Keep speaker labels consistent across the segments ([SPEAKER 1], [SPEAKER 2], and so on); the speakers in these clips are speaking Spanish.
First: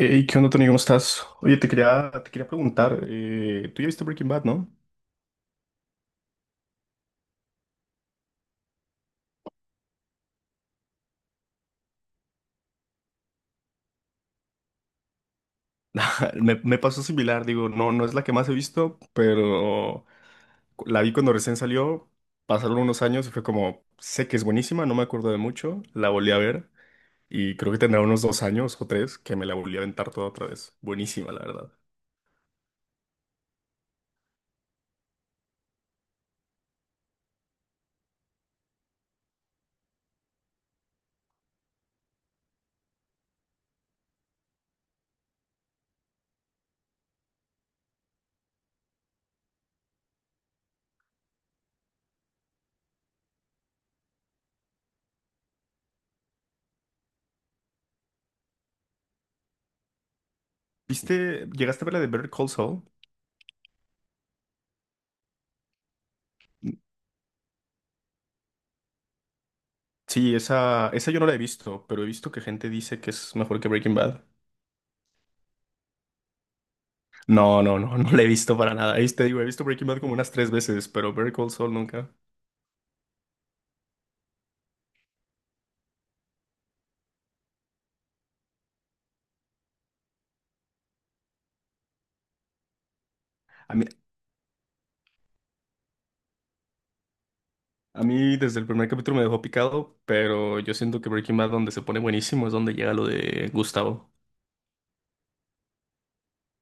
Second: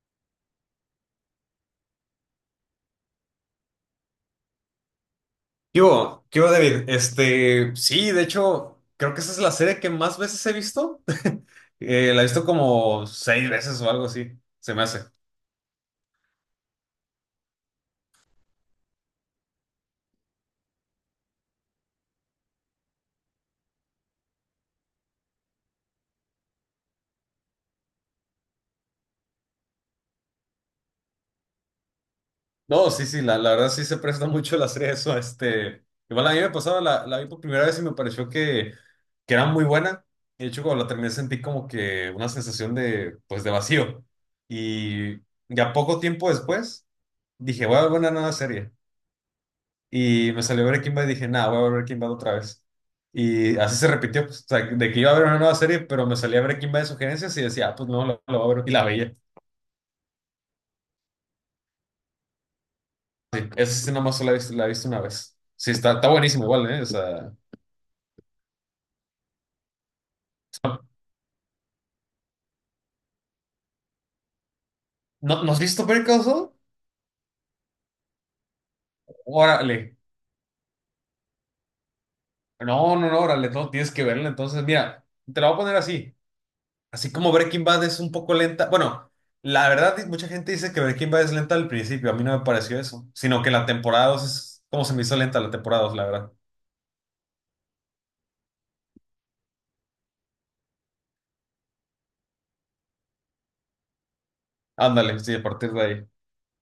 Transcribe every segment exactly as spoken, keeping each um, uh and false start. [SPEAKER 1] Hey, ¿qué onda, Tony? ¿Cómo estás? Oye, te quería, te quería preguntar, eh, tú ya viste Breaking Bad, ¿no?
[SPEAKER 2] ¿Qué hubo? ¿Qué hubo, David? Este, sí, de hecho, creo que esa es la serie que más veces he visto. Eh, la he visto como seis veces o algo así, se me hace.
[SPEAKER 1] Me, me pasó similar, digo, no, no es la que más he visto, pero cu- la vi cuando recién salió, pasaron unos años y fue como, sé que es buenísima, no me acuerdo de mucho, la volví a ver y creo que tendrá unos dos años o tres que me la volví a aventar toda otra vez. Buenísima, la verdad.
[SPEAKER 2] No, sí, sí, la, la verdad sí se presta mucho la serie a eso. Este, igual a mí me pasaba, la, la vi por primera vez y me pareció que, que era muy buena. De hecho, cuando la terminé sentí como que una sensación de, pues, de vacío. Y ya poco tiempo después dije, voy a ver una nueva serie. Y me salió Breaking Bad y dije, nada, voy a ver Breaking Bad otra vez. Y así se repitió, pues, o sea, de que iba a ver una nueva serie, pero me salía Breaking Bad de sugerencias y decía, ah, pues no, lo la voy a ver. Y la veía.
[SPEAKER 1] ¿Viste, llegaste a ver la de Better Call Saul?
[SPEAKER 2] Sí, esa sí nomás solo la he visto, la he visto una vez. Sí, está, está buenísimo igual, ¿eh? O sea,
[SPEAKER 1] Sí, esa, esa yo no la he visto, pero he visto que gente dice que es mejor que Breaking Bad.
[SPEAKER 2] ¿no, ¿no has visto Better Call Saul?
[SPEAKER 1] No, no, no, no la he visto para nada. Ahí te digo, he visto Breaking
[SPEAKER 2] Órale.
[SPEAKER 1] Bad como unas tres veces, pero Better Call Saul nunca.
[SPEAKER 2] No, no, no, órale, no, tienes que verla. Entonces, mira, te la voy a poner así. Así como Breaking Bad es un poco lenta. Bueno, la verdad, di- mucha gente dice que Breaking Bad es lenta al principio. A mí no me pareció eso. Sino que la
[SPEAKER 1] A mí,
[SPEAKER 2] temporada dos es como se me hizo lenta la temporada dos la verdad.
[SPEAKER 1] a mí desde el primer capítulo me dejó picado, pero yo siento que Breaking Bad donde se pone buenísimo es donde llega lo de Gustavo.
[SPEAKER 2] Ándale, sí, a partir de ahí.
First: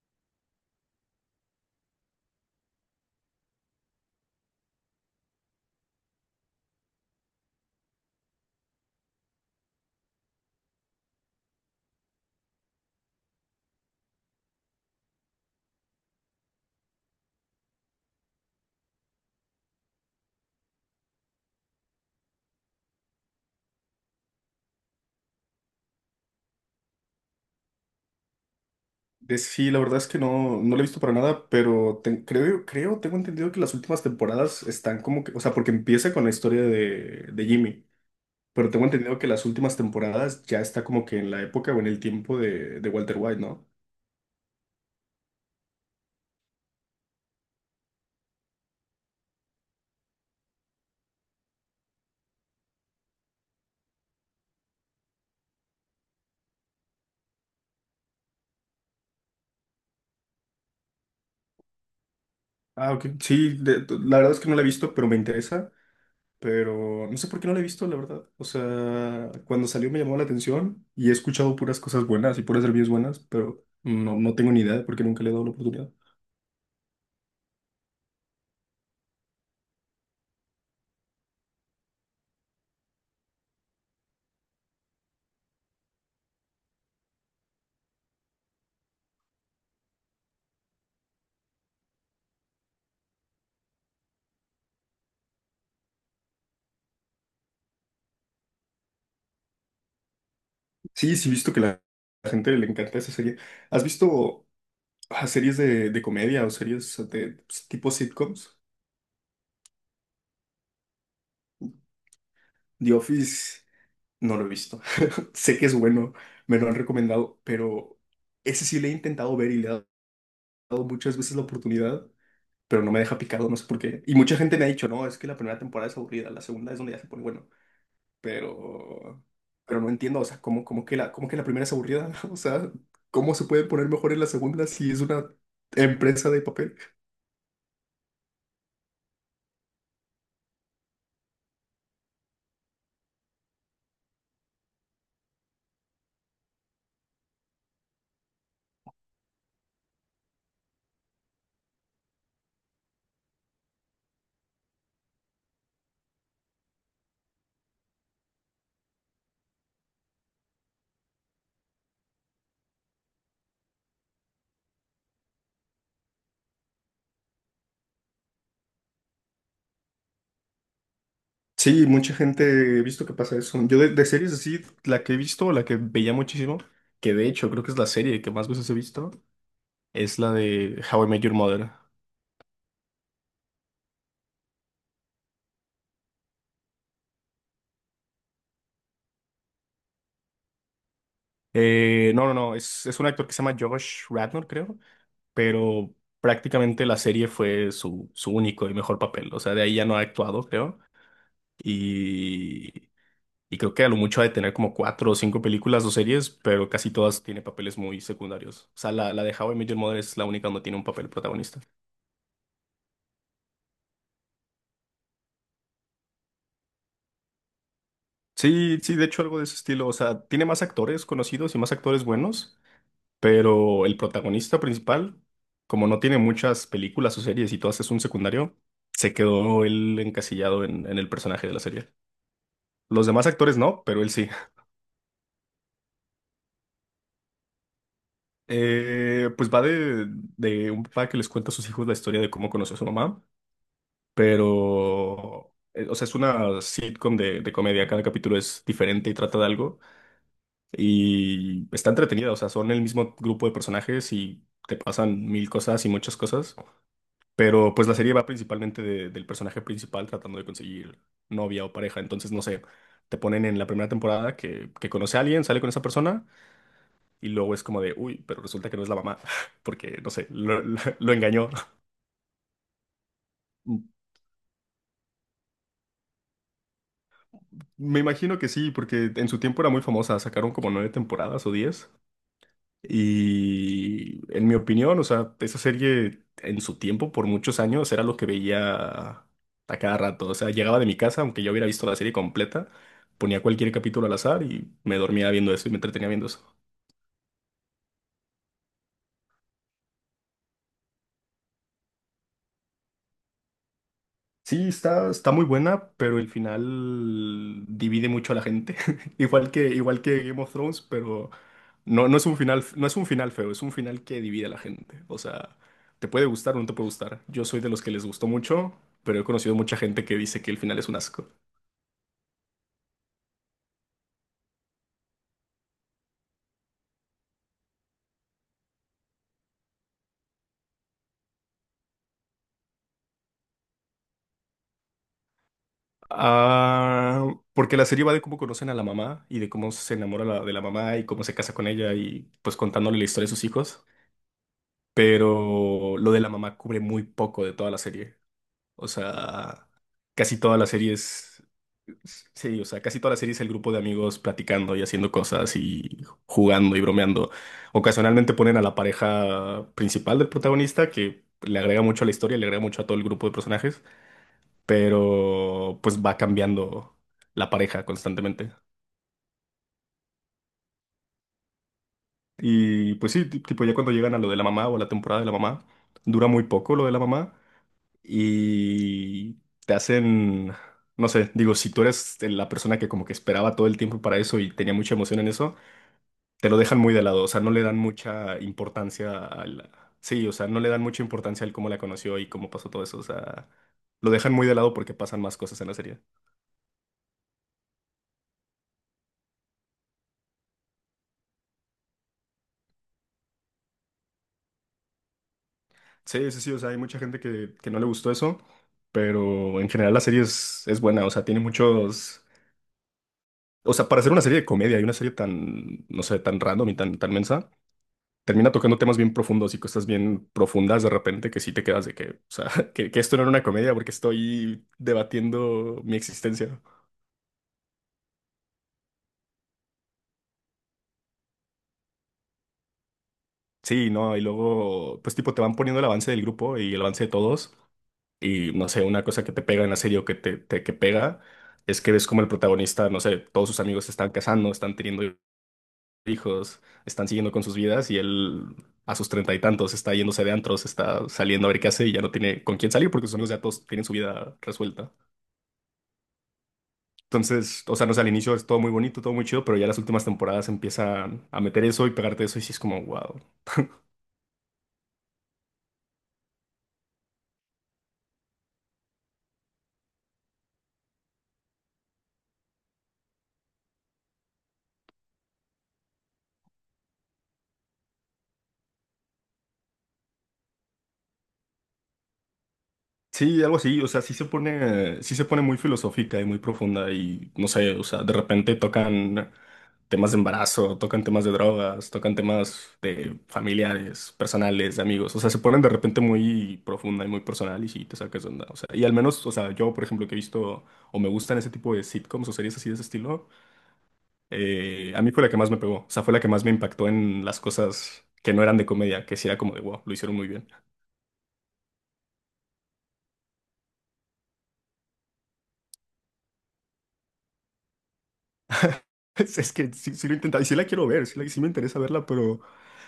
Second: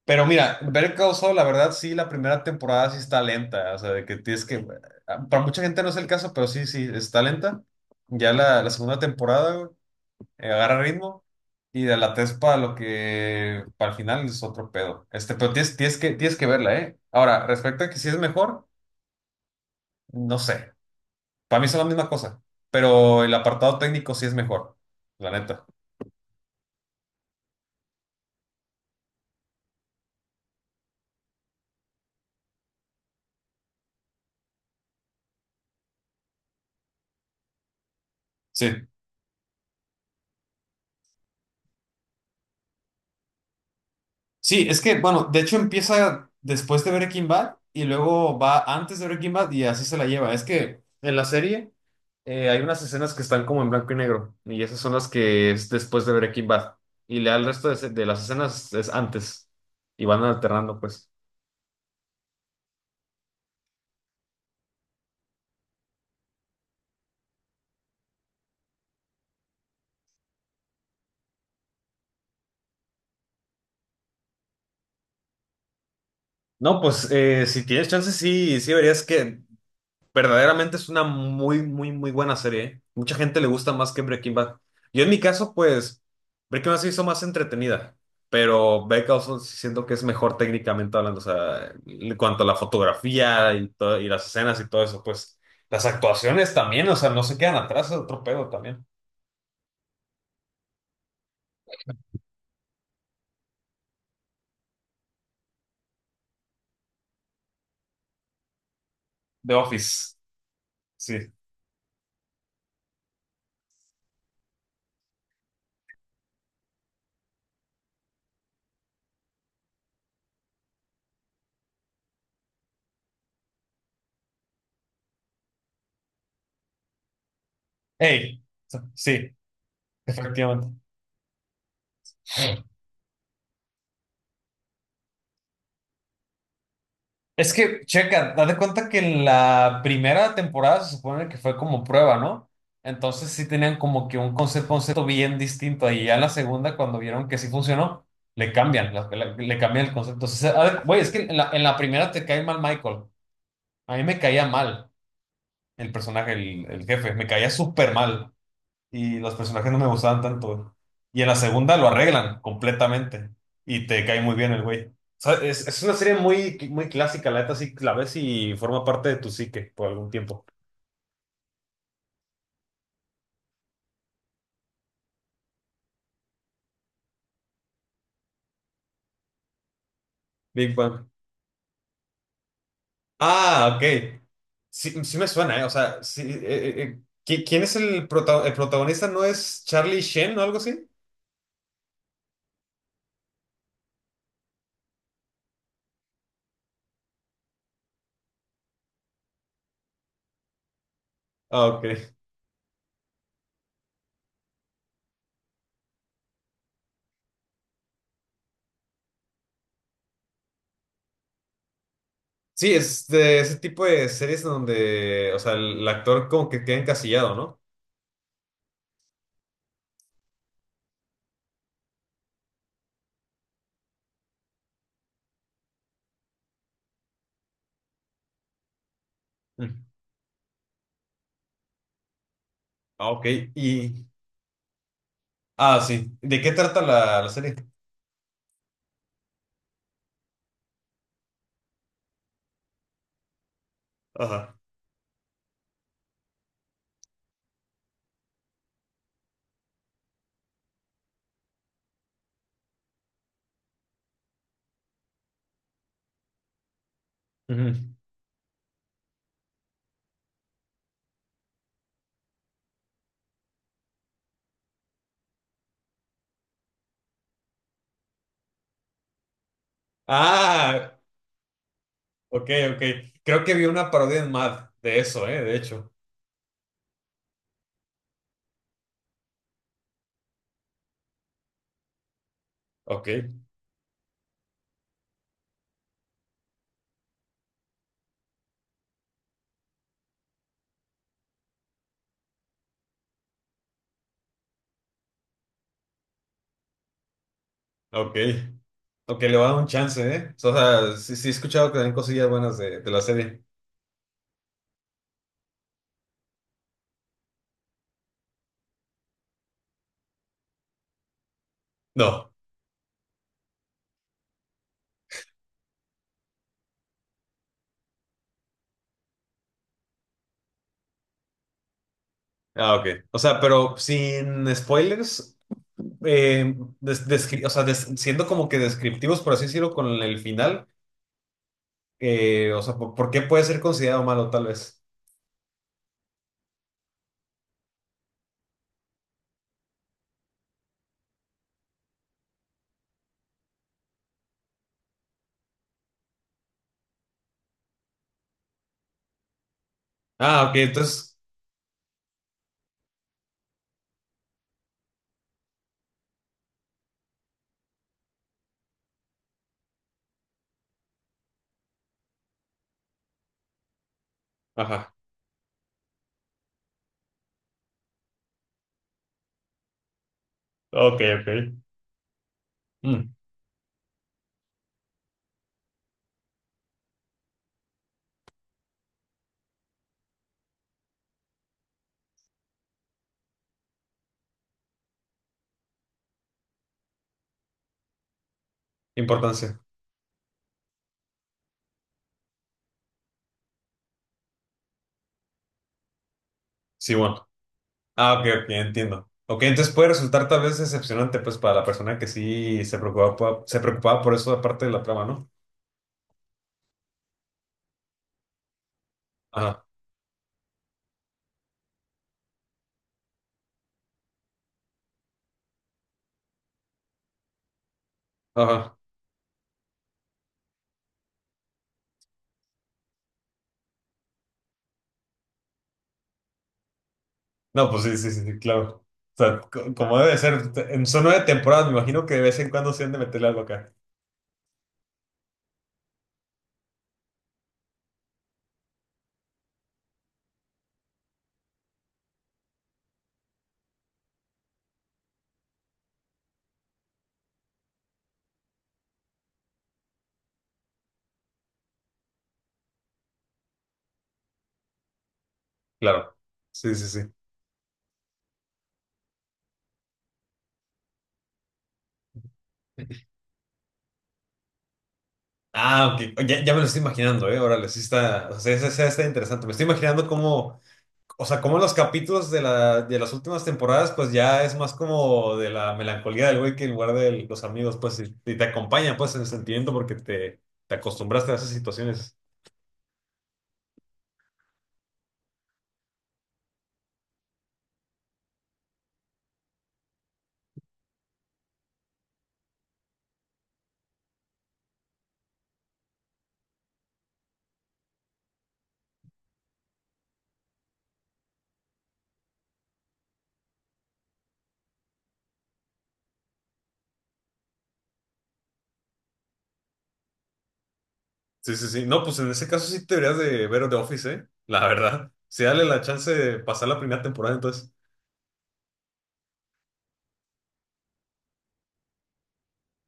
[SPEAKER 2] Pero mira, Better Call Saul, la verdad, sí, la primera temporada sí está lenta. O sea, de que tienes que. ah, Para mucha gente no es el caso, pero sí, sí, está lenta. Ya la, la segunda temporada, güey, eh, agarra ritmo. Y de la tres para lo que. Para el final es otro pedo. Este, pero tienes, tienes que, tienes que verla, ¿eh? Ahora, respecto a que si es mejor, no sé. Para mí son la misma cosa. Pero el apartado técnico sí es mejor. La neta.
[SPEAKER 1] De- Sí, la verdad es que no, no la he visto para nada, pero te- creo, creo, tengo entendido que las últimas temporadas están como que, o sea, porque empieza con la historia de, de Jimmy, pero tengo
[SPEAKER 2] Sí.
[SPEAKER 1] entendido que las últimas temporadas ya está como que en la época o en el tiempo de, de Walter White, ¿no?
[SPEAKER 2] Sí, es que, bueno, de hecho empieza después de Breaking Bad y luego va antes de Breaking Bad y así se la lleva. Es que en la serie eh, hay unas escenas que están como en blanco y negro y esas son las que es después de Breaking Bad. Y le el resto de, se- de las escenas es antes y van alternando, pues.
[SPEAKER 1] Ah, ok. Sí, de- la verdad es que no la he visto, pero me interesa. Pero no sé por qué no la he visto, la verdad. O sea, cuando salió me llamó la atención y he escuchado puras cosas buenas y puras reviews buenas, pero no, no tengo ni idea porque nunca le he dado la oportunidad.
[SPEAKER 2] No, pues eh, si tienes chance, sí, sí verías que. Verdaderamente es una muy, muy, muy buena serie. ¿Eh? Mucha gente le gusta más que Breaking Bad. Yo en mi caso, pues, Breaking Bad se hizo más entretenida, pero Better Call Saul sí siento que es mejor técnicamente hablando, o sea, en cuanto a la fotografía y, to- y las escenas y todo eso, pues, las actuaciones también, o sea, no se quedan atrás, es otro pedo también.
[SPEAKER 1] Sí, sí, he visto que la, la gente le encanta esa serie. ¿Has visto ah, series de, de comedia o series de, pues, tipo sitcoms?
[SPEAKER 2] The Office, sí.
[SPEAKER 1] The Office no lo he visto. Sé que es bueno, me lo han recomendado, pero ese sí le he intentado ver y le he dado muchas veces la oportunidad, pero no me deja picado, no sé por qué. Y mucha gente me ha dicho, no, es que la primera temporada es aburrida, la segunda es donde ya se pone bueno,
[SPEAKER 2] Hey,
[SPEAKER 1] pero,
[SPEAKER 2] sí,
[SPEAKER 1] pero no entiendo, o sea, ¿cómo,
[SPEAKER 2] efectivamente.
[SPEAKER 1] cómo que la, cómo que la primera es aburrida? O sea, ¿cómo se puede poner mejor en la segunda si es una empresa de papel?
[SPEAKER 2] Es que, checa, date cuenta que la primera temporada se supone que fue como prueba, ¿no? Entonces sí tenían como que un concepto, concepto bien distinto. Y ya en la segunda, cuando vieron que sí funcionó, le cambian, la- la- le cambian el concepto. O sea, a ver, güey, es que en la, en la primera te cae mal Michael. A mí me caía mal el personaje, el, el jefe, me caía súper mal y los personajes no me gustaban tanto. Y en la segunda lo arreglan completamente y te cae muy bien el güey. O sea, es, es una serie muy, muy clásica, la neta sí la ves y forma parte de tu psique por algún tiempo.
[SPEAKER 1] Sí, mucha gente he visto que pasa eso. Yo de, de series así, la que he visto, la que veía muchísimo, que de hecho creo que es la serie que más veces he visto, es la
[SPEAKER 2] Big
[SPEAKER 1] de How
[SPEAKER 2] Bang.
[SPEAKER 1] I Met Your Mother.
[SPEAKER 2] Ah, ok. Sí, sí me suena, ¿eh? O sea, sí, eh, eh, eh, ¿qui- quién es el, prota- el protagonista? ¿No es Charlie Sheen o algo así?
[SPEAKER 1] Eh, no, no, no, es, es un actor que se llama Josh Radnor, creo. Pero prácticamente la serie fue su, su único y mejor papel. O sea, de ahí ya no ha actuado, creo.
[SPEAKER 2] Ah, ok.
[SPEAKER 1] Y, y creo que a lo mucho ha de tener como cuatro o cinco películas o series, pero casi todas tiene papeles muy secundarios. O sea, la, la de How I Met Your Mother es la única donde tiene un papel protagonista.
[SPEAKER 2] Sí, es de ese tipo de series donde, o sea, el, el actor como que queda encasillado, ¿no?
[SPEAKER 1] Sí, sí, de hecho algo de ese estilo. O sea, tiene más actores conocidos y más actores buenos, pero el protagonista principal, como no tiene muchas películas o series y todas es un secundario, se quedó
[SPEAKER 2] Mm.
[SPEAKER 1] él encasillado en, en el personaje de la serie. Los
[SPEAKER 2] Ah, ok.
[SPEAKER 1] demás actores no, pero
[SPEAKER 2] Y,
[SPEAKER 1] él sí.
[SPEAKER 2] ah, sí. ¿De qué trata la, la serie?
[SPEAKER 1] Eh, pues va de, de un papá que les cuenta a sus hijos la historia de cómo conoció a su mamá,
[SPEAKER 2] Ajá.
[SPEAKER 1] pero, eh, o sea, es una sitcom de, de comedia, cada capítulo es diferente y trata de algo y está entretenida, o sea, son el mismo grupo de personajes y te pasan mil cosas y muchas cosas, pero pues la
[SPEAKER 2] Ujú.
[SPEAKER 1] serie va principalmente de- del personaje principal tratando de conseguir novia o pareja, entonces no sé, te ponen en la primera temporada que, que conoce a alguien, sale con esa persona. Y luego es como de, uy, pero resulta que no es la mamá, porque, no sé, lo, lo-
[SPEAKER 2] Ah,
[SPEAKER 1] lo engañó.
[SPEAKER 2] ok, ok. Creo que vi una parodia en Mad de eso, ¿eh? De hecho.
[SPEAKER 1] Me imagino que sí, porque en su tiempo era muy famosa, sacaron como nueve temporadas o diez.
[SPEAKER 2] Ok,
[SPEAKER 1] Y en mi opinión, o sea, esa serie en su tiempo, por muchos años, era lo que veía a cada rato. O sea, llegaba de mi casa, aunque yo hubiera visto la serie completa, ponía cualquier capítulo al azar y me dormía viendo eso y me entretenía viendo eso.
[SPEAKER 2] ok. Ok, le voy a dar un chance, ¿eh? O sea, sí, sí he escuchado que hay cosillas buenas de, de la serie.
[SPEAKER 1] Sí, está, está muy buena, pero el final divide mucho a la gente. Igual que, igual que Game of Thrones, pero no, no es
[SPEAKER 2] No.
[SPEAKER 1] un final, no es un final feo, es un final que divide a la gente. O sea, te puede gustar o no te puede gustar. Yo soy de los que les gustó mucho, pero he conocido mucha gente que dice que el final es un asco.
[SPEAKER 2] Ah, ok. O sea, pero sin spoilers, eh, des- descri- o sea, des- siendo como que descriptivos, por así decirlo, con el final, eh, o sea, ¿por, por qué puede ser considerado malo tal vez?
[SPEAKER 1] Ah, porque la serie va de cómo conocen a la mamá y de cómo se enamora la- de la mamá y cómo se casa con ella y pues contándole la historia de sus hijos. Pero lo de la mamá cubre muy poco de toda la serie. O sea, casi
[SPEAKER 2] Ah, ok,
[SPEAKER 1] toda la serie
[SPEAKER 2] entonces...
[SPEAKER 1] es… Sí, o sea, casi toda la serie es el grupo de amigos platicando y haciendo cosas y jugando y bromeando. Ocasionalmente ponen a la pareja principal del protagonista, que le agrega mucho a la historia, le agrega mucho a todo el grupo de personajes,
[SPEAKER 2] Ajá.
[SPEAKER 1] pero pues va cambiando la pareja constantemente.
[SPEAKER 2] Ok,
[SPEAKER 1] Y
[SPEAKER 2] ok.
[SPEAKER 1] pues sí, ti- tipo ya cuando llegan a lo de la mamá o a la temporada de la mamá, dura muy poco lo de la mamá. Y te hacen, no sé, digo, si tú eres la persona que como que esperaba todo el tiempo para eso y tenía mucha emoción en eso, te lo dejan muy de lado, o sea, no le dan mucha importancia
[SPEAKER 2] Importancia.
[SPEAKER 1] al… Sí, o sea, no le dan mucha importancia al cómo la conoció y cómo pasó todo eso, o sea, lo dejan muy de lado porque pasan más cosas en la serie.
[SPEAKER 2] Sí, bueno. Ah, ok, ok, entiendo. Ok, entonces puede resultar tal vez decepcionante, pues, para la persona que sí se preocupaba, po- se preocupaba por eso, aparte de la trama, ¿no?
[SPEAKER 1] Sí, sí, sí, o sea, hay mucha gente que, que no le gustó eso, pero
[SPEAKER 2] Ajá,
[SPEAKER 1] en general la serie es, es buena, o sea, tiene muchos… O sea, para hacer una serie de comedia y una serie tan, no sé, tan random y tan, tan mensa, termina
[SPEAKER 2] ajá.
[SPEAKER 1] tocando temas bien profundos y cosas bien profundas de repente que sí te quedas de que, o sea, que, que esto no era una comedia porque estoy debatiendo mi existencia.
[SPEAKER 2] No, pues sí, sí, sí, sí, claro. O sea, co- como debe ser, te- en- son nueve temporadas, me imagino que de vez en cuando se han de meterle algo acá.
[SPEAKER 1] Sí, no, y luego, pues tipo, te van poniendo el avance del grupo y el avance de todos. Y no sé, una cosa que te pega en la serie o que te, te- que pega es que ves como el protagonista, no sé, todos sus amigos se están casando, están teniendo hijos, están siguiendo con sus vidas y él a sus treinta y tantos está yéndose de antros, está saliendo a ver qué hace y ya no tiene con quién salir porque sus amigos ya todos tienen su vida resuelta.
[SPEAKER 2] Claro. Sí, sí, sí.
[SPEAKER 1] Entonces, o sea, no sé, al inicio es todo muy bonito, todo muy chido, pero ya las últimas temporadas empiezan a meter eso y pegarte eso y sí es como, wow.
[SPEAKER 2] Ah, ok. Ya, ya me lo estoy imaginando, ¿eh? Órale, sí está, o sea, esa- esa está interesante. Me estoy imaginando cómo. O sea, como los capítulos de, la, de las últimas temporadas, pues ya es más como de la melancolía del güey que en lugar de los amigos, pues, y, y te acompaña, pues, en el sentimiento porque te, te acostumbraste a esas situaciones.
[SPEAKER 1] Sí, algo así, o sea, sí se pone, sí se pone muy filosófica y muy profunda y no sé, o sea, de repente tocan temas de embarazo, tocan temas de drogas, tocan temas de familiares, personales, de amigos, o sea, se ponen de repente muy profunda y muy personal y sí te sacas de onda, o sea, y al menos, o sea, yo, por ejemplo, que he visto o me gustan ese tipo de sitcoms o series así de ese estilo, eh, a mí fue la que más me pegó. O sea, fue la que más me impactó en las cosas que no eran de comedia, que sí era como de wow, lo hicieron muy bien.
[SPEAKER 2] Sí, sí, sí. No, pues en ese caso sí te deberías de ver The Office, ¿eh? La verdad. Sí, dale la chance de pasar la primera temporada, entonces.
[SPEAKER 1] Es, es que sí, sí lo he intentado y sí la quiero ver, sí, la- sí me interesa verla, pero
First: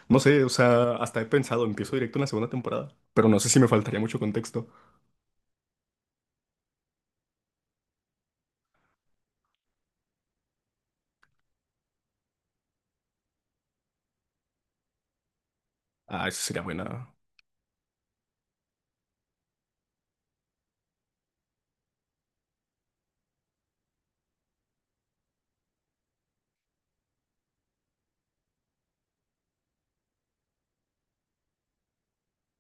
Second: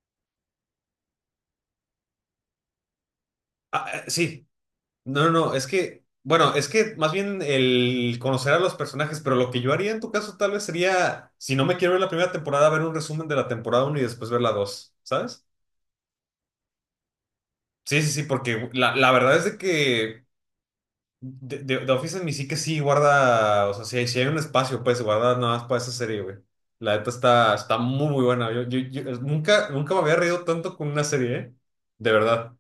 [SPEAKER 1] no sé, o sea, hasta he pensado, empiezo directo en la segunda temporada, pero no sé si me
[SPEAKER 2] Ah,
[SPEAKER 1] faltaría
[SPEAKER 2] eh,
[SPEAKER 1] mucho
[SPEAKER 2] sí.
[SPEAKER 1] contexto.
[SPEAKER 2] No, no, no, es que, bueno, es que más bien el conocer a los personajes, pero lo que yo haría en tu caso tal vez sería, si no me quiero ver la primera temporada, ver un resumen de la temporada uno y después ver la dos, ¿sabes?
[SPEAKER 1] Ah, eso sería buena.
[SPEAKER 2] Sí, sí, sí, porque la, la verdad es de que de, de- The Office en mi sí que sí guarda, o sea, si hay sí hay un espacio, pues, guarda nada más para esa serie, güey. La neta está, está muy, muy buena. Yo, yo, yo nunca, nunca me había reído tanto con una serie, ¿eh? De verdad.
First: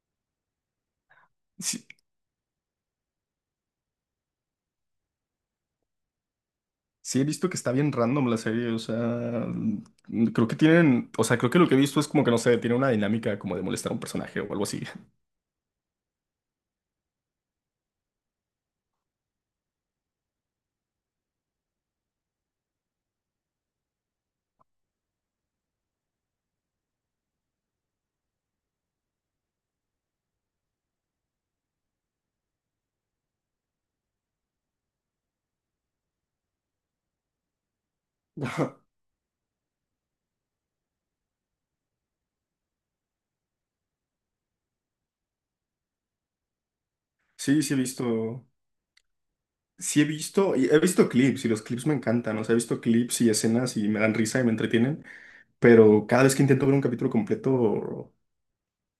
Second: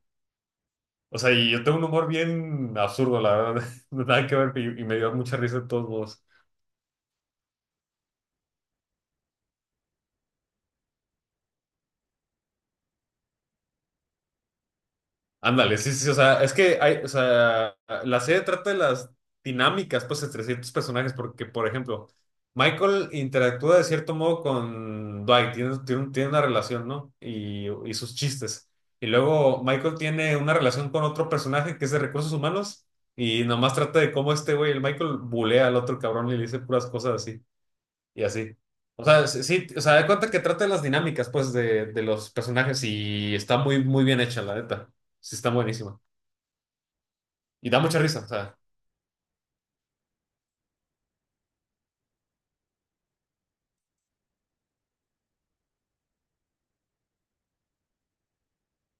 [SPEAKER 2] O sea, y yo tengo un
[SPEAKER 1] Sí,
[SPEAKER 2] humor bien absurdo, la verdad. Nada que ver, y, y me dio mucha risa de todos modos.
[SPEAKER 1] sí he visto que está bien random la serie, o sea, mm, creo que tienen, o sea, creo que lo que he visto es como que no sé, tiene una dinámica como de molestar a un personaje o algo así.
[SPEAKER 2] Ándale, sí, sí, sí, o sea, es que hay, o sea, la serie trata de las dinámicas, pues, entre ciertos personajes, porque, por ejemplo, Michael interactúa de cierto modo con Dwight, tiene, tiene un- tiene una relación, ¿no? Y, y sus chistes. Y luego Michael tiene una relación con otro personaje que es de recursos humanos y nomás trata de cómo este güey, el Michael, bulea al otro cabrón y le dice puras cosas así y así. O sea, sí, sí, o sea, de cuenta que trata de las dinámicas, pues, de, de los personajes y está muy, muy bien hecha, la neta. Sí, está buenísima.
[SPEAKER 1] Sí,
[SPEAKER 2] Y
[SPEAKER 1] sí he
[SPEAKER 2] da mucha risa, o
[SPEAKER 1] visto.
[SPEAKER 2] sea.
[SPEAKER 1] Sí he visto, y he visto clips y los clips me encantan, o sea, he visto clips y escenas y me dan risa y me entretienen, pero cada vez que intento ver un capítulo completo,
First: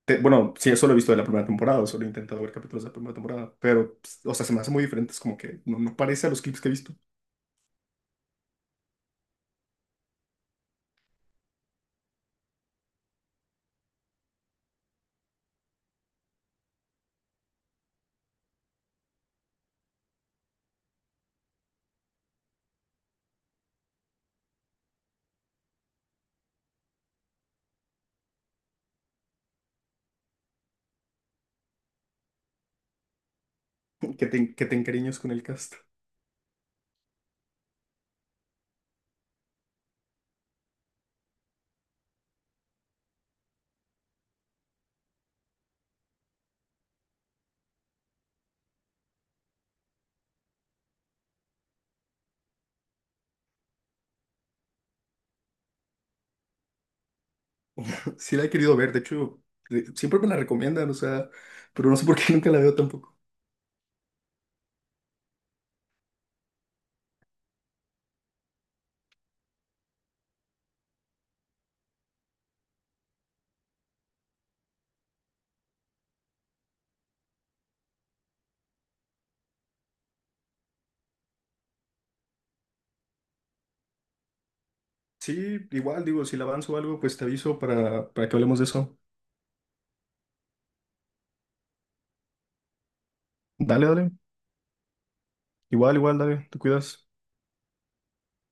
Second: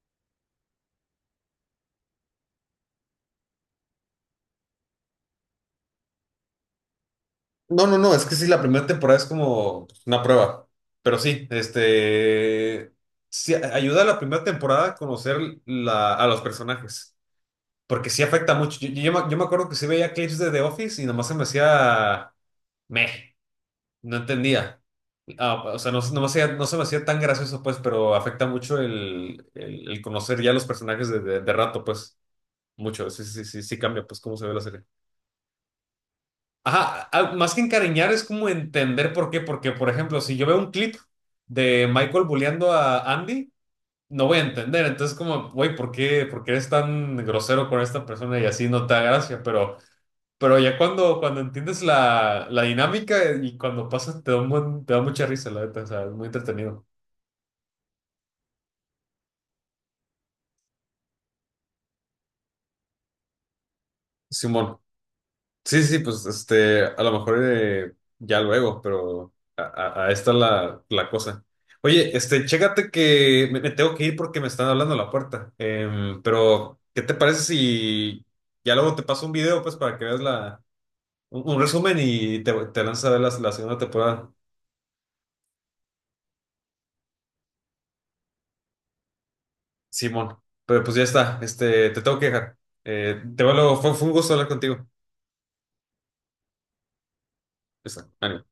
[SPEAKER 1] te- bueno, sí, solo he visto de la primera temporada, solo he intentado ver capítulos de la primera temporada, pero, pues, o sea, se me hace muy diferente, es como que no, no parece a los clips que he visto,
[SPEAKER 2] No, no, no, es que sí, la primera temporada es como una prueba. Pero sí, este, sí, a- ayuda a la primera temporada a conocer la, a los personajes. Porque sí afecta mucho. Yo, yo, me yo me acuerdo que sí veía clips de The Office y nomás se me hacía, meh, no entendía. Ah, o sea, no, no me hacía- no se me hacía tan gracioso, pues, pero afecta mucho el, el- el conocer ya los personajes de, de- de rato, pues, mucho. Sí, sí, sí, sí cambia, pues,
[SPEAKER 1] que
[SPEAKER 2] cómo se ve
[SPEAKER 1] te,
[SPEAKER 2] la
[SPEAKER 1] que te
[SPEAKER 2] serie.
[SPEAKER 1] encariñas con el cast.
[SPEAKER 2] Ajá, ah, más que encariñar es como entender por qué, porque, por ejemplo, si yo veo un clip de Michael bulleando a Andy, no voy a entender. Entonces, como, güey, ¿por qué, por qué eres tan grosero con esta persona y así no te da gracia? Pero, pero ya cuando, cuando entiendes la, la dinámica y cuando pasa, te da un buen- te da mucha risa, la neta, o sea, es muy entretenido.
[SPEAKER 1] Sí la he querido ver, de hecho, eh, siempre me la recomiendan, o sea, pero no sé por qué nunca la veo tampoco.
[SPEAKER 2] Simón. Sí, sí, pues este, a lo mejor eh, ya luego, pero a, a, a esta la, la cosa. Oye, este, chécate que me, me tengo que ir porque me están hablando a la puerta. Em, pero, ¿qué te parece si ya luego te paso un video, pues, para que veas la, un, un resumen y te, te lanzas a ver la, la segunda temporada,
[SPEAKER 1] Sí, igual, digo, si la avanzo o algo, pues te aviso para, para que hablemos de eso.
[SPEAKER 2] Simón? Pero pues ya está, este, te tengo que dejar. Eh, te veo luego,
[SPEAKER 1] Dale,
[SPEAKER 2] fue, fue
[SPEAKER 1] dale,
[SPEAKER 2] un gusto hablar contigo. Ya
[SPEAKER 1] igual, igual, dale, te cuidas.
[SPEAKER 2] está, ánimo.